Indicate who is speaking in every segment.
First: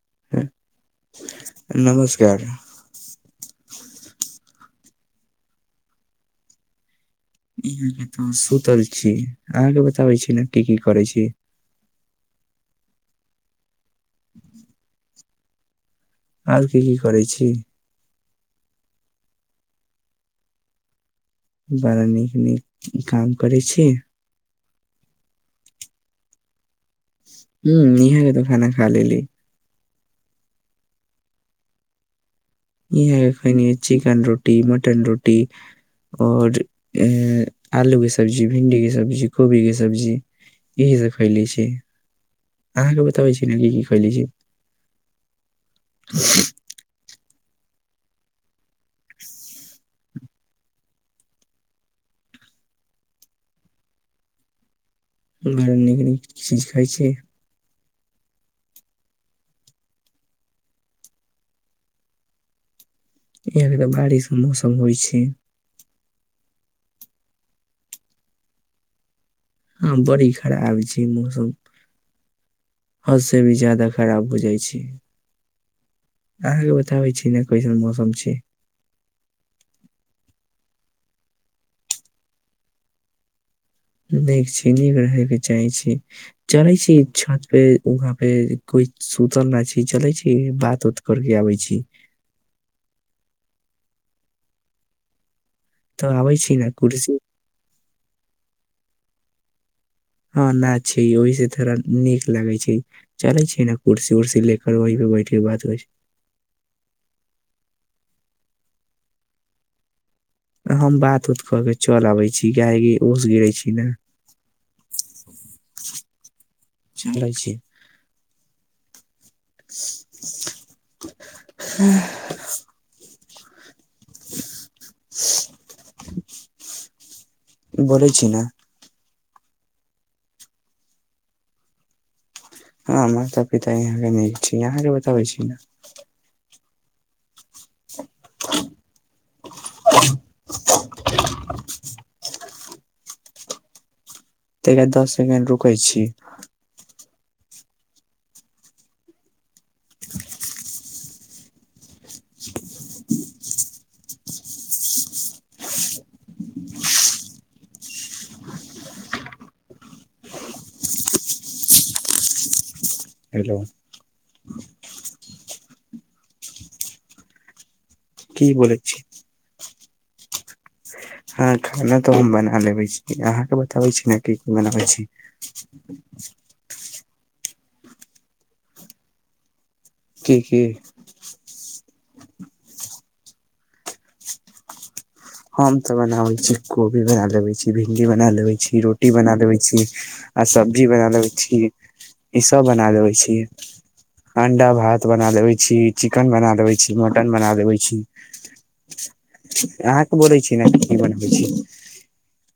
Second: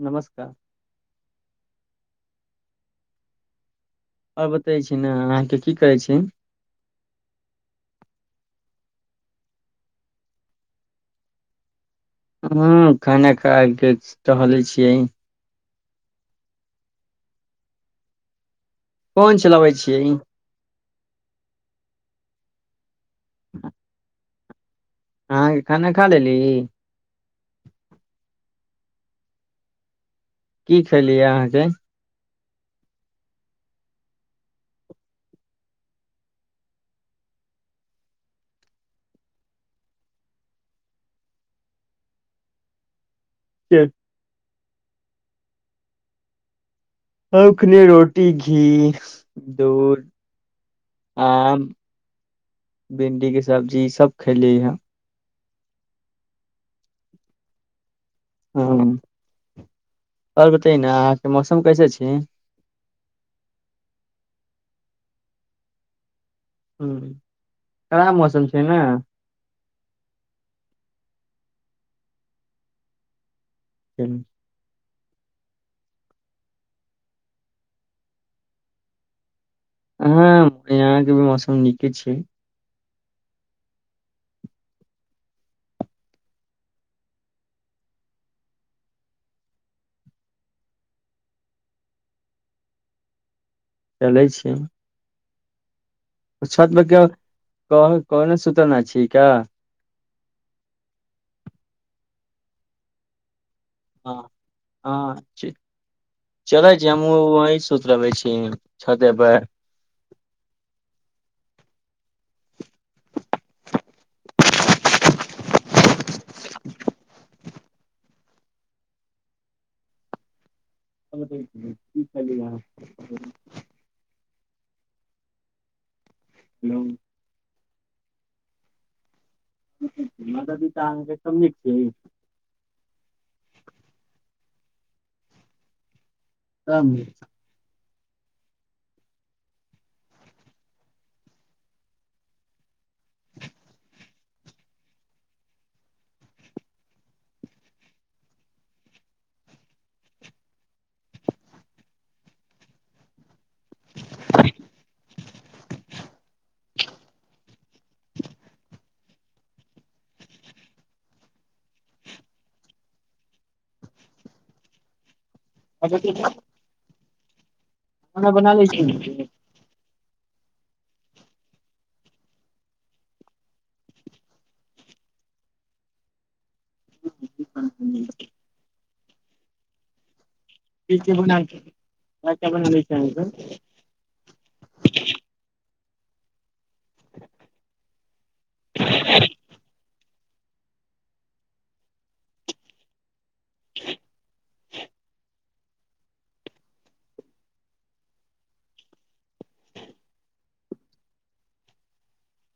Speaker 1: नमस्कार
Speaker 2: नमस्कार
Speaker 1: बतय छी ने अहाँके की करहै छी
Speaker 2: इहाँके तऽ सुतल छी अहाँके बताबै छी ने की की करै छी
Speaker 1: हं खाना खायकें टहलय छियै
Speaker 2: आर की की करै छी
Speaker 1: फोन चलाबय छियै
Speaker 2: बड़ा नीक नीक काम करै छी
Speaker 1: अहाँके खाना खा लेली
Speaker 2: हूं इहाँ के त' खाना खा लेली
Speaker 1: की खेलियै अहाँके
Speaker 2: इहे खयनि चिकन रोटी मटन रोटी और ए आलू के सब्जी भिंडी के सब्जी कोबी के सब्जी इहे सब खैले छी अहाँके ब तबै छी न की की खयली छी [inaudible]
Speaker 1: औखने रोटी घी दूध आम भिंडीके सब्जी ईसभ खेलियै हं
Speaker 2: बड़ा नीक नीक चीज खाइ छी
Speaker 1: हँ ओर बतयै ने अहाँके मौसम कैसे छै
Speaker 2: यहाँके तऽ बारिशके मौसम होइ छै
Speaker 1: ह्म्म खराब मौसम छै ने
Speaker 2: हँ बड़ी खराब छै मौसम हंस से भी ज्यादा खराब बुझाय छी अहांके बताबै छी कैसन मौसम छै
Speaker 1: हँ यहाँ के भी मौसम नीके छय
Speaker 2: नीक छी नीक रहय के चाहय छी चलै छी छत पे वहाँ पे कोइ सुतल नहि छै चलै छी बात उत करके आबै छी
Speaker 1: चलै छीय
Speaker 2: तऽ आबै छी ने
Speaker 1: छतमे के केहो
Speaker 2: कुर्सी
Speaker 1: कोनो कोनो सूतल ना छी क्या
Speaker 2: हँ ना छी ओहि से थोड़ा नीक लागे छै चले छी ने
Speaker 1: ह
Speaker 2: कुर्सी उर्सी लेकर वही पे बैठ के
Speaker 1: हँ
Speaker 2: बात करै छी
Speaker 1: चलै छी हमहु वही सुत लबै छी छते पर
Speaker 2: हम बात उत क के चल आबै [unintelligible] अो सो
Speaker 1: [inaudible]
Speaker 2: [inaudible]
Speaker 1: [inaudible]
Speaker 2: बलै छी ने
Speaker 1: [unintelligible]
Speaker 2: हँ माता पिता यहाँके नीक छै यहाँके बताबै छी ने
Speaker 1: तम
Speaker 2: [inaudible] [unintelligible] तऽरा दस सेकेंड रुकै छी
Speaker 1: [inaudible]
Speaker 2: हेलो
Speaker 1: [unintelligible] खाना बना
Speaker 2: की बोलै छी
Speaker 1: लेलि [unintelligible]
Speaker 2: हँ खाना तऽ हम बना लेबै छी अहाँके बताबै छी ने की बनाबै छी
Speaker 1: [unintelligible]
Speaker 2: की की
Speaker 1: [unintelligible] [unintelligible]
Speaker 2: हम तऽ बनाबै छी कोबी बना लेबै छी भिण्डी बना लेबै छी रोटी बना लेबे छी आ सब्जी बना लेबे छी ईसब बना लबे छी अणडा भात बना लेबे छी चिकेन बना लेबै छी मटन बना लबै छी आ बोले छि ना कि कि बनबे छि [unintelligible]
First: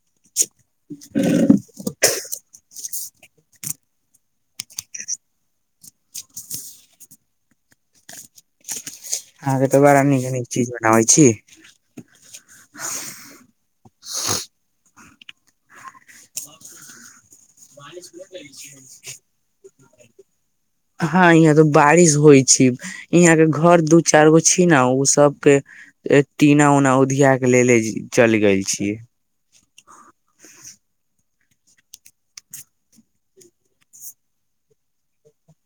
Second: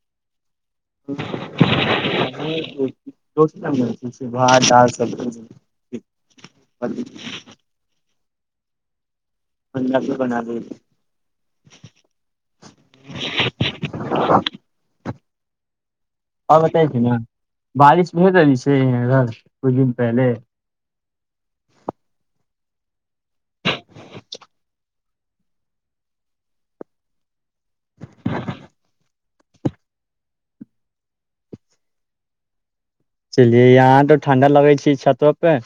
Speaker 2: [inaudible]
Speaker 1: [unintelligible] भात दाल सब्जी
Speaker 2: अहाँके तऽ बड़ा
Speaker 1: पंजाबी
Speaker 2: नीक
Speaker 1: बना
Speaker 2: नीक
Speaker 1: लै
Speaker 2: चीज
Speaker 1: छी।
Speaker 2: बनाबै छी
Speaker 1: हँ बताैछी ने बारिश भ रहली छै इधर कुछ दिन पहिले
Speaker 2: हँ यहाँ तऽ बारिश होइ छी यहाँ के घर दू चार गो छी ने ओ सबके टीना ऊना उधिया के लेले चलि गेल छीयै
Speaker 1: चलियै यहाँ तऽ ठण्डा लगै छै छतोपे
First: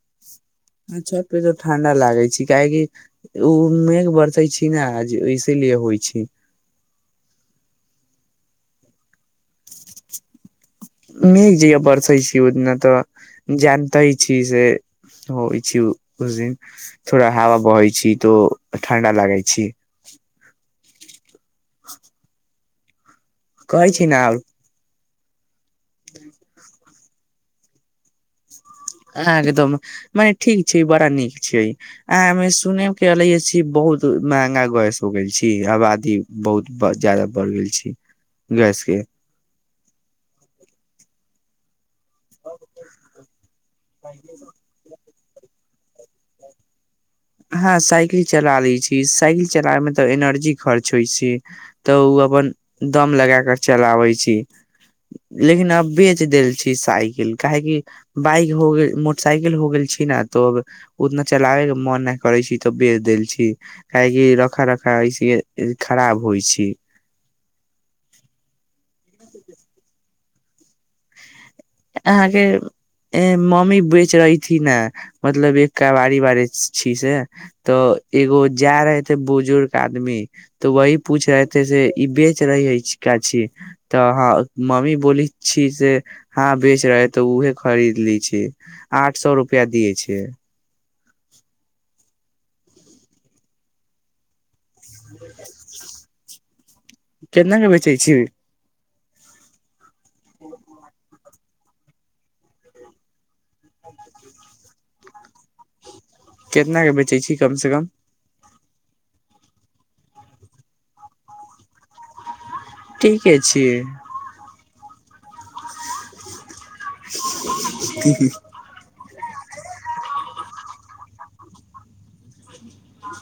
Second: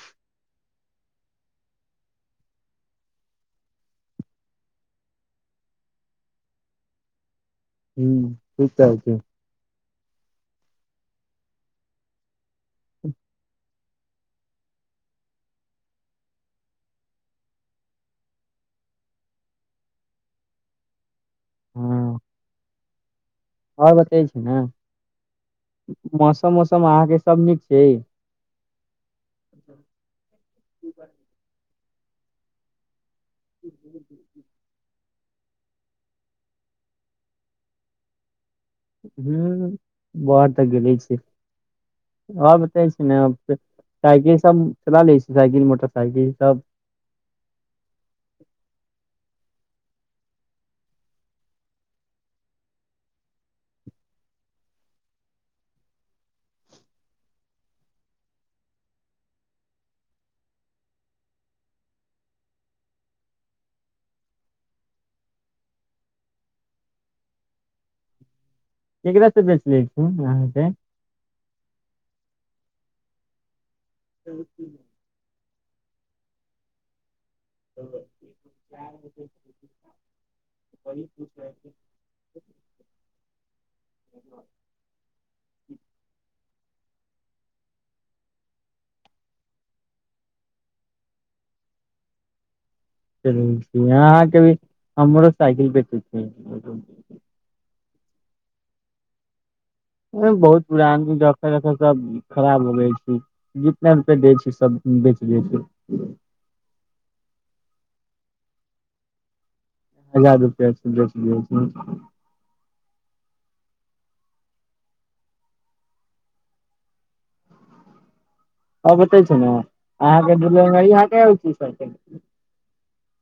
Speaker 2: ह छत पे तो ठण्डा लागै छै काहेकि ओ मेघ बरसै छी ने जे इसीलिए होइ छी
Speaker 1: ह ठीक कहै छै
Speaker 2: मेघ जेना बर्से छि [unintelligible] अही दिना तऽ जान [unintelligible] तै छी से होइ छी उस दिन थोड़ा हवा बहै छी तो ठण्डा लागै छी
Speaker 1: हँ
Speaker 2: कहै
Speaker 1: आओर
Speaker 2: छी
Speaker 1: बतै छै ने मौसम मौसम आ के सब नीक छै
Speaker 2: एकदम मने ठीक छै बड़ा नीक छै आमे सुने ख ली बहुत महंगा गयस हो गेल छी आबादी बहुत ज्यादा बढ़ गेल छी गैस के
Speaker 1: हू बर तऽ गेले छई आओर बै छै ने साइकिल सब चला लै छै [unintelligible] साइकिल मोटरसाइकिल सब
Speaker 2: हँ साइकिल चला लै छी साइकिल चलावे में तऽ एनर्जी खर्च होइ छी तऽ उ अपन दम लगा के चलावे छी लेकिन अब बेच देल छी साइकिल काहे कि बाइक हो गेल मोटरसाइकिल हो गेल छी न तो अब उतना चलाबे के मन ह करै छी तऽ बेच देल छी काहे कि रखा रखा ऐसे खराब होइ छी
Speaker 1: ककरासँ बेच लै छी अहाँके
Speaker 2: अहाँके--ऐ मम्मी बेच रही थी ना मतलब एक कबारी बारी छी से तऽ एगो जा रहे थे बुजुर्ग आदमी तऽ वही पूछ रहे थे से ई बेच रहीछ है का छि तऽ मामी बोलैछी जे हँ बेच रहे है तऽ उहे खरीद लैइ छी आठ सौ रुप्आ दियए छिअइ
Speaker 1: चलू अहाँके भी हमरो साइकिल बैटीक छई लगल
Speaker 2: चै छिअई
Speaker 1: बहुत पुरान सब खराब लगैछैइ जितना रूप दै छै सब बेच दै छै
Speaker 2: केतना के बेचै छी कमसँ कम
Speaker 1: हजार रुपआ छै छै [unintelligible]
Speaker 2: ठीके छिअई हि [unintelligible]
Speaker 1: बत छै ने अहाँके डीहाँल [unintelligible]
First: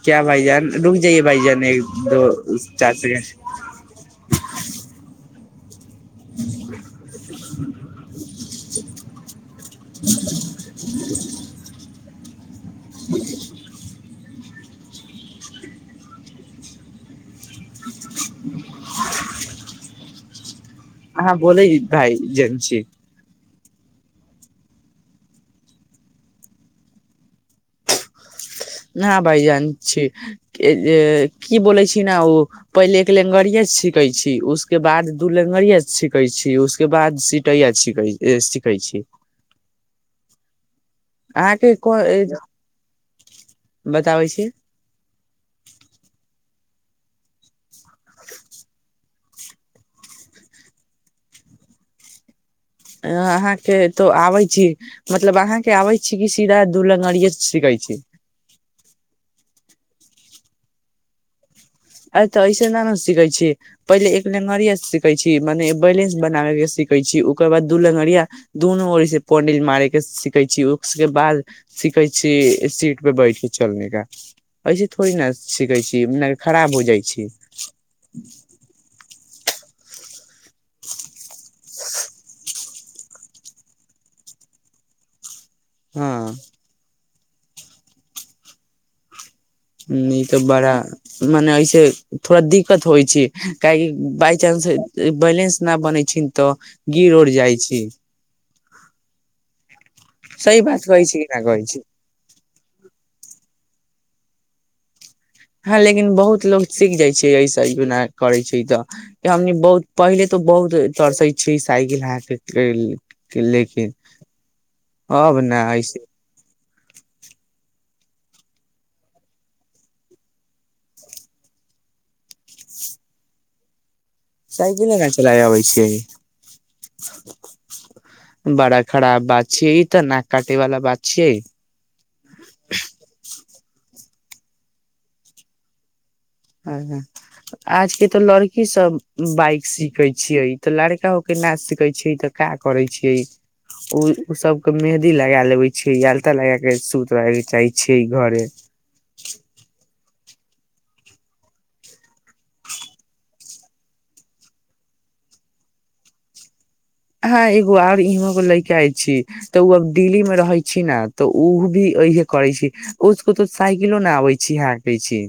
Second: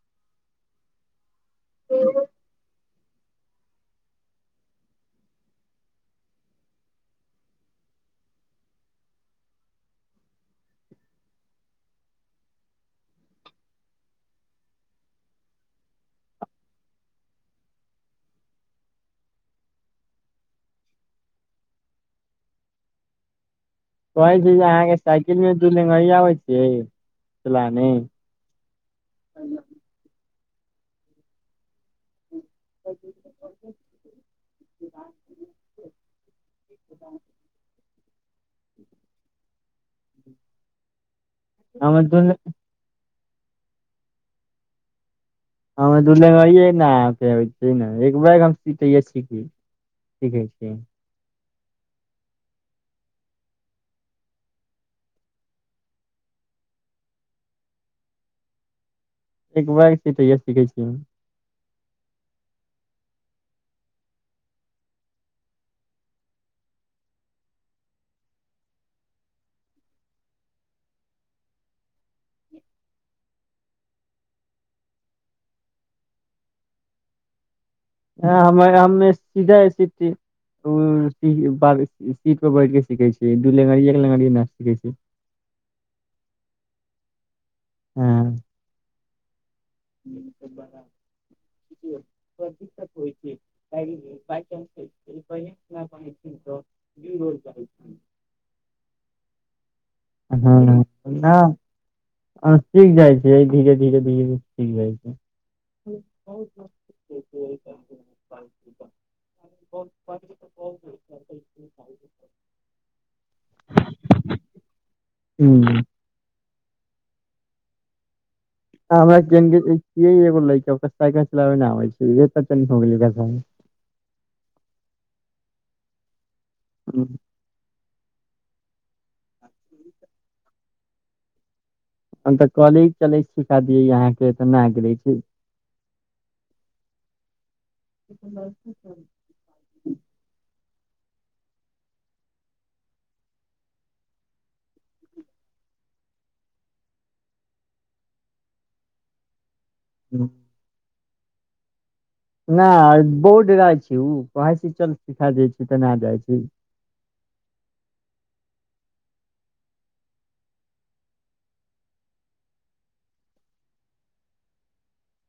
Speaker 2: क्या भाईजान रुक जाइये भाईजान ो [unintelligible] चारि से [inaudible] हँ बोलै भाईजेन छी
Speaker 1: कहै छै जे अहाँके साइकिल मे दू ल आबै छियै चलाने
Speaker 2: न भाई जान छी की बनैछ न ओ पहिले एक लेंगरिये सीखै छी उसके बाद दू लेंगरिया सीखै छी उसके बाद सिटैया सीखै छी आहां
Speaker 1: हमर
Speaker 2: कोई
Speaker 1: दू
Speaker 2: अई बताबै छी
Speaker 1: हममे दूलंगरिये ने आबैछ एक ब हम सीै छी सीखै छी
Speaker 2: अहाँके तो आबै छी मतलब अहाँके आबै छी कि सीधा दू लंगरिए सीखै छी
Speaker 1: एक बार से तैयोऽ सीखै छियै
Speaker 2: अ ते ऐसे न ने सीखे छी पहिले एक लेंगरिया सीखे छी मने बैलेंस बनाबे के सीखे छी ओकर बाद दू लेंगरिया दुनूरसे पोंडिल मारे के सीखे छी उस बाद सीखे छी सीट पे बैठ के चलने का ऐसे थोड़ी ने सीखे छी खराब हो जाइ छै
Speaker 1: ह हमरााममे सीधा सीख
Speaker 2: हँ
Speaker 1: हँ
Speaker 2: ई तऽ बड़ा मने ऐसे थोड़ा दिक्कत होइ छै काहेकि बाइचानंस बैलेंस न बनै छैन तऽ गिर उड़ जाइ छै सही बात कहै छी कि
Speaker 1: ह सीख जाइ छै धीरे धीरे धीरे सीख जाइ छै
Speaker 2: हँ लेकिन बहुत लोग सीख जाइ छै ऐसना करै छै तऽ हमनी बहुत पहिले तऽ बहुत तरसै छिय साइकिल हाके के लेल लेकिन अब न
Speaker 1: हूँ
Speaker 2: अइसे
Speaker 1: हमरा जइसन छिय एगो लड़का ओकरा साईकिल चलाब नहि अबय छै
Speaker 2: साइकिले न चलाय अबै छियै बड़ा खराब बात छियै इतऽ नाक काटे वाला बात छिय
Speaker 1: अ कॉलेज चलय छि दिय अहाँके तऽ न गेले छी
Speaker 2: हं ह आज के तऽ लड़की सब बाइक सीखे छियै तऽ लड़का हो के नाच सिखे छै तऽ का करे छिये ओ ओ सब के मेहदी लगा लेबे छ आलता लगा के सुत रहे के चाहे छिये घरे
Speaker 1: ह्म नहि बोर्ड रहै छै ओ कहै छी चल सिखा दै छी तऽ नहि जाइ छी
Speaker 2: हँ एगो आर इहो ले के आय छी तऽ ओ अब दिल्ली मे रहै छी ने तऽ ओ भी इहे करै छी उसको तो साइकिलो न आबै छी हकै छी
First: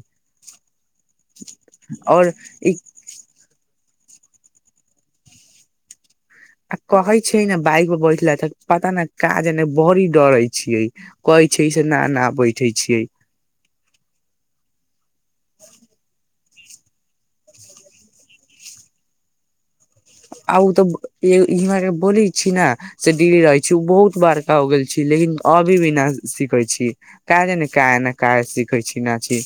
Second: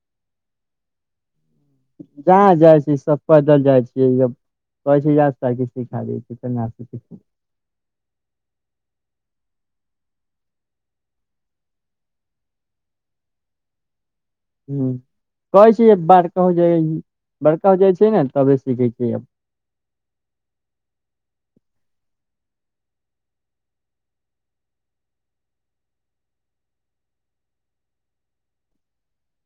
Speaker 2: और
Speaker 1: जह
Speaker 2: ई
Speaker 1: जाइ छी सब पैदल जाइ छै कहै छै कि सिखा दै छै तऽ ना
Speaker 2: आ कहै छै न बाइक बैठला पता नहि काज नहि बड़ी डरै छियै कहै छै से न न बैठे छियै
Speaker 1: ह कहै छीयै बार तू जे बड़का हो जाय छय तबे सीखय छए अब
Speaker 2: आ ओ तऽर बोली छी ने से डिरी रहै छी ओ बहुत बड़का हो गेल छी लेकिन अभी भी न सिखै छी क क क सिखै छी न छी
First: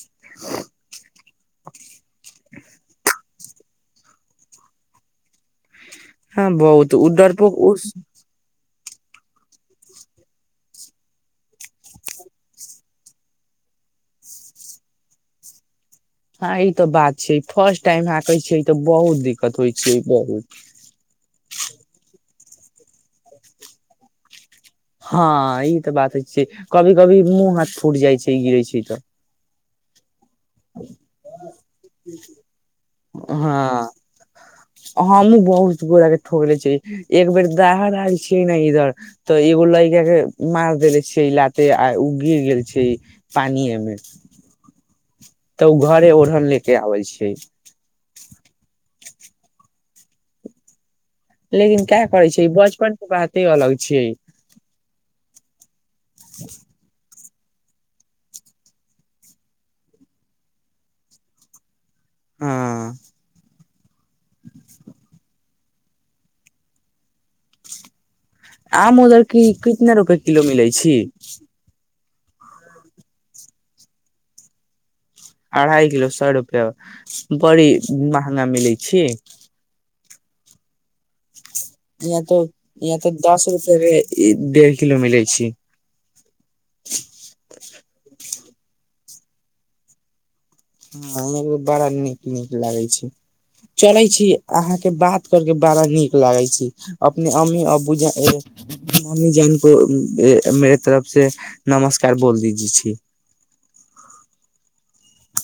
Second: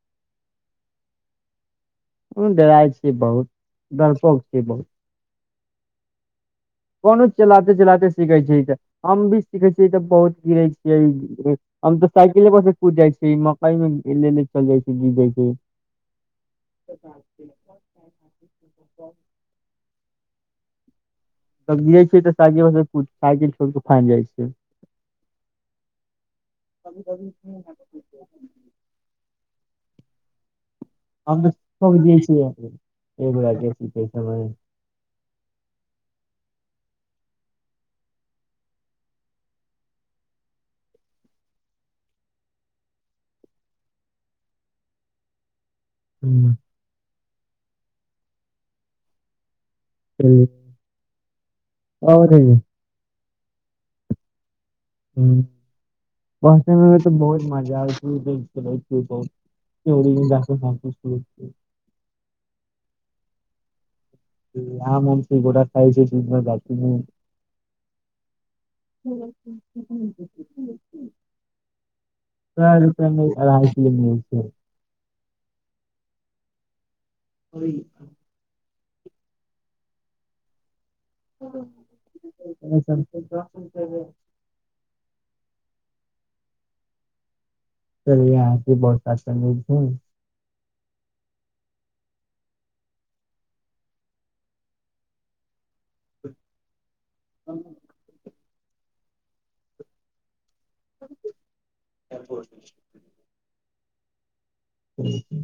Speaker 1: डेराइ छै बहुत डरपोक छै बहुत
Speaker 2: हँ बहुत ओ
Speaker 1: कोन
Speaker 2: डरपोक
Speaker 1: चलाते
Speaker 2: ओ
Speaker 1: चलाे सिखाय छै त हम भी सीखे छियै तऽ बहुत गिरे छियै हम तऽ साइकिले पर से कूद जाइ छीै मकई मेे चल जाइ छी गिरै छै
Speaker 2: हँ ई तऽ बात छै फर्स्ट टाइम अह कहै छियै तऽ बहुत दिक्कत होइ छै बहु
Speaker 1: तब गिय छै तऽ सा साइकिल छोड़ क फांग जाइ छै
Speaker 2: हँ ई तऽ बातइ छै कभी कभी मुँह हाथ फूटि जाइ छै गिरे छै तऽ [inaudible] हँ हमहुँ
Speaker 1: [unintelligible]
Speaker 2: बहुत गोड़ के ठोकले छै एक बेर दाहड़ आयल छियै ने इधर तऽ एगो लैका के मार देेले छियै लाते आ उ गिर गेल छै पानिये मे तऽ उ घरे ओढ़न
Speaker 1: हूँ,
Speaker 2: ले के आबे छै ठीक
Speaker 1: [inaudible]
Speaker 2: लेकिन का करै
Speaker 1: और है।
Speaker 2: छै बचपन के बात ते अलग छियै
Speaker 1: ह पहुचेमे बहुत मजा आबे छीये देखके बहुत
Speaker 2: हाँ
Speaker 1: आमम छै बङा खाय छै सुन्दर घाटमे
Speaker 2: आम उदर की कितना रुपे किलो मिलै छी
Speaker 1: चार रुपये मे अढ़ाइ किलो मीलै छी
Speaker 2: अढ़ाइ किलो सौ रुपया बड़ी
Speaker 1: छै
Speaker 2: महंगा मिलै छीक
Speaker 1: चलि
Speaker 2: इहाँ तऽ इहाँ तऽ दस रुपया मे डेढ़ किलो मिलै छै [inaudible]
Speaker 1: चल यहाँके बरसात क झ
Speaker 2: ह हम बड़ा नीक नीक लागे छै चलै छी अहाँके बात कर के बड़ा नीक लागै छी अपने अमी अब्बू जा अम्मी जान के मेेरे तरफ से नमस्कार बोल
Speaker 1: छै
Speaker 2: दीजी छी
Speaker 1: ह्म ह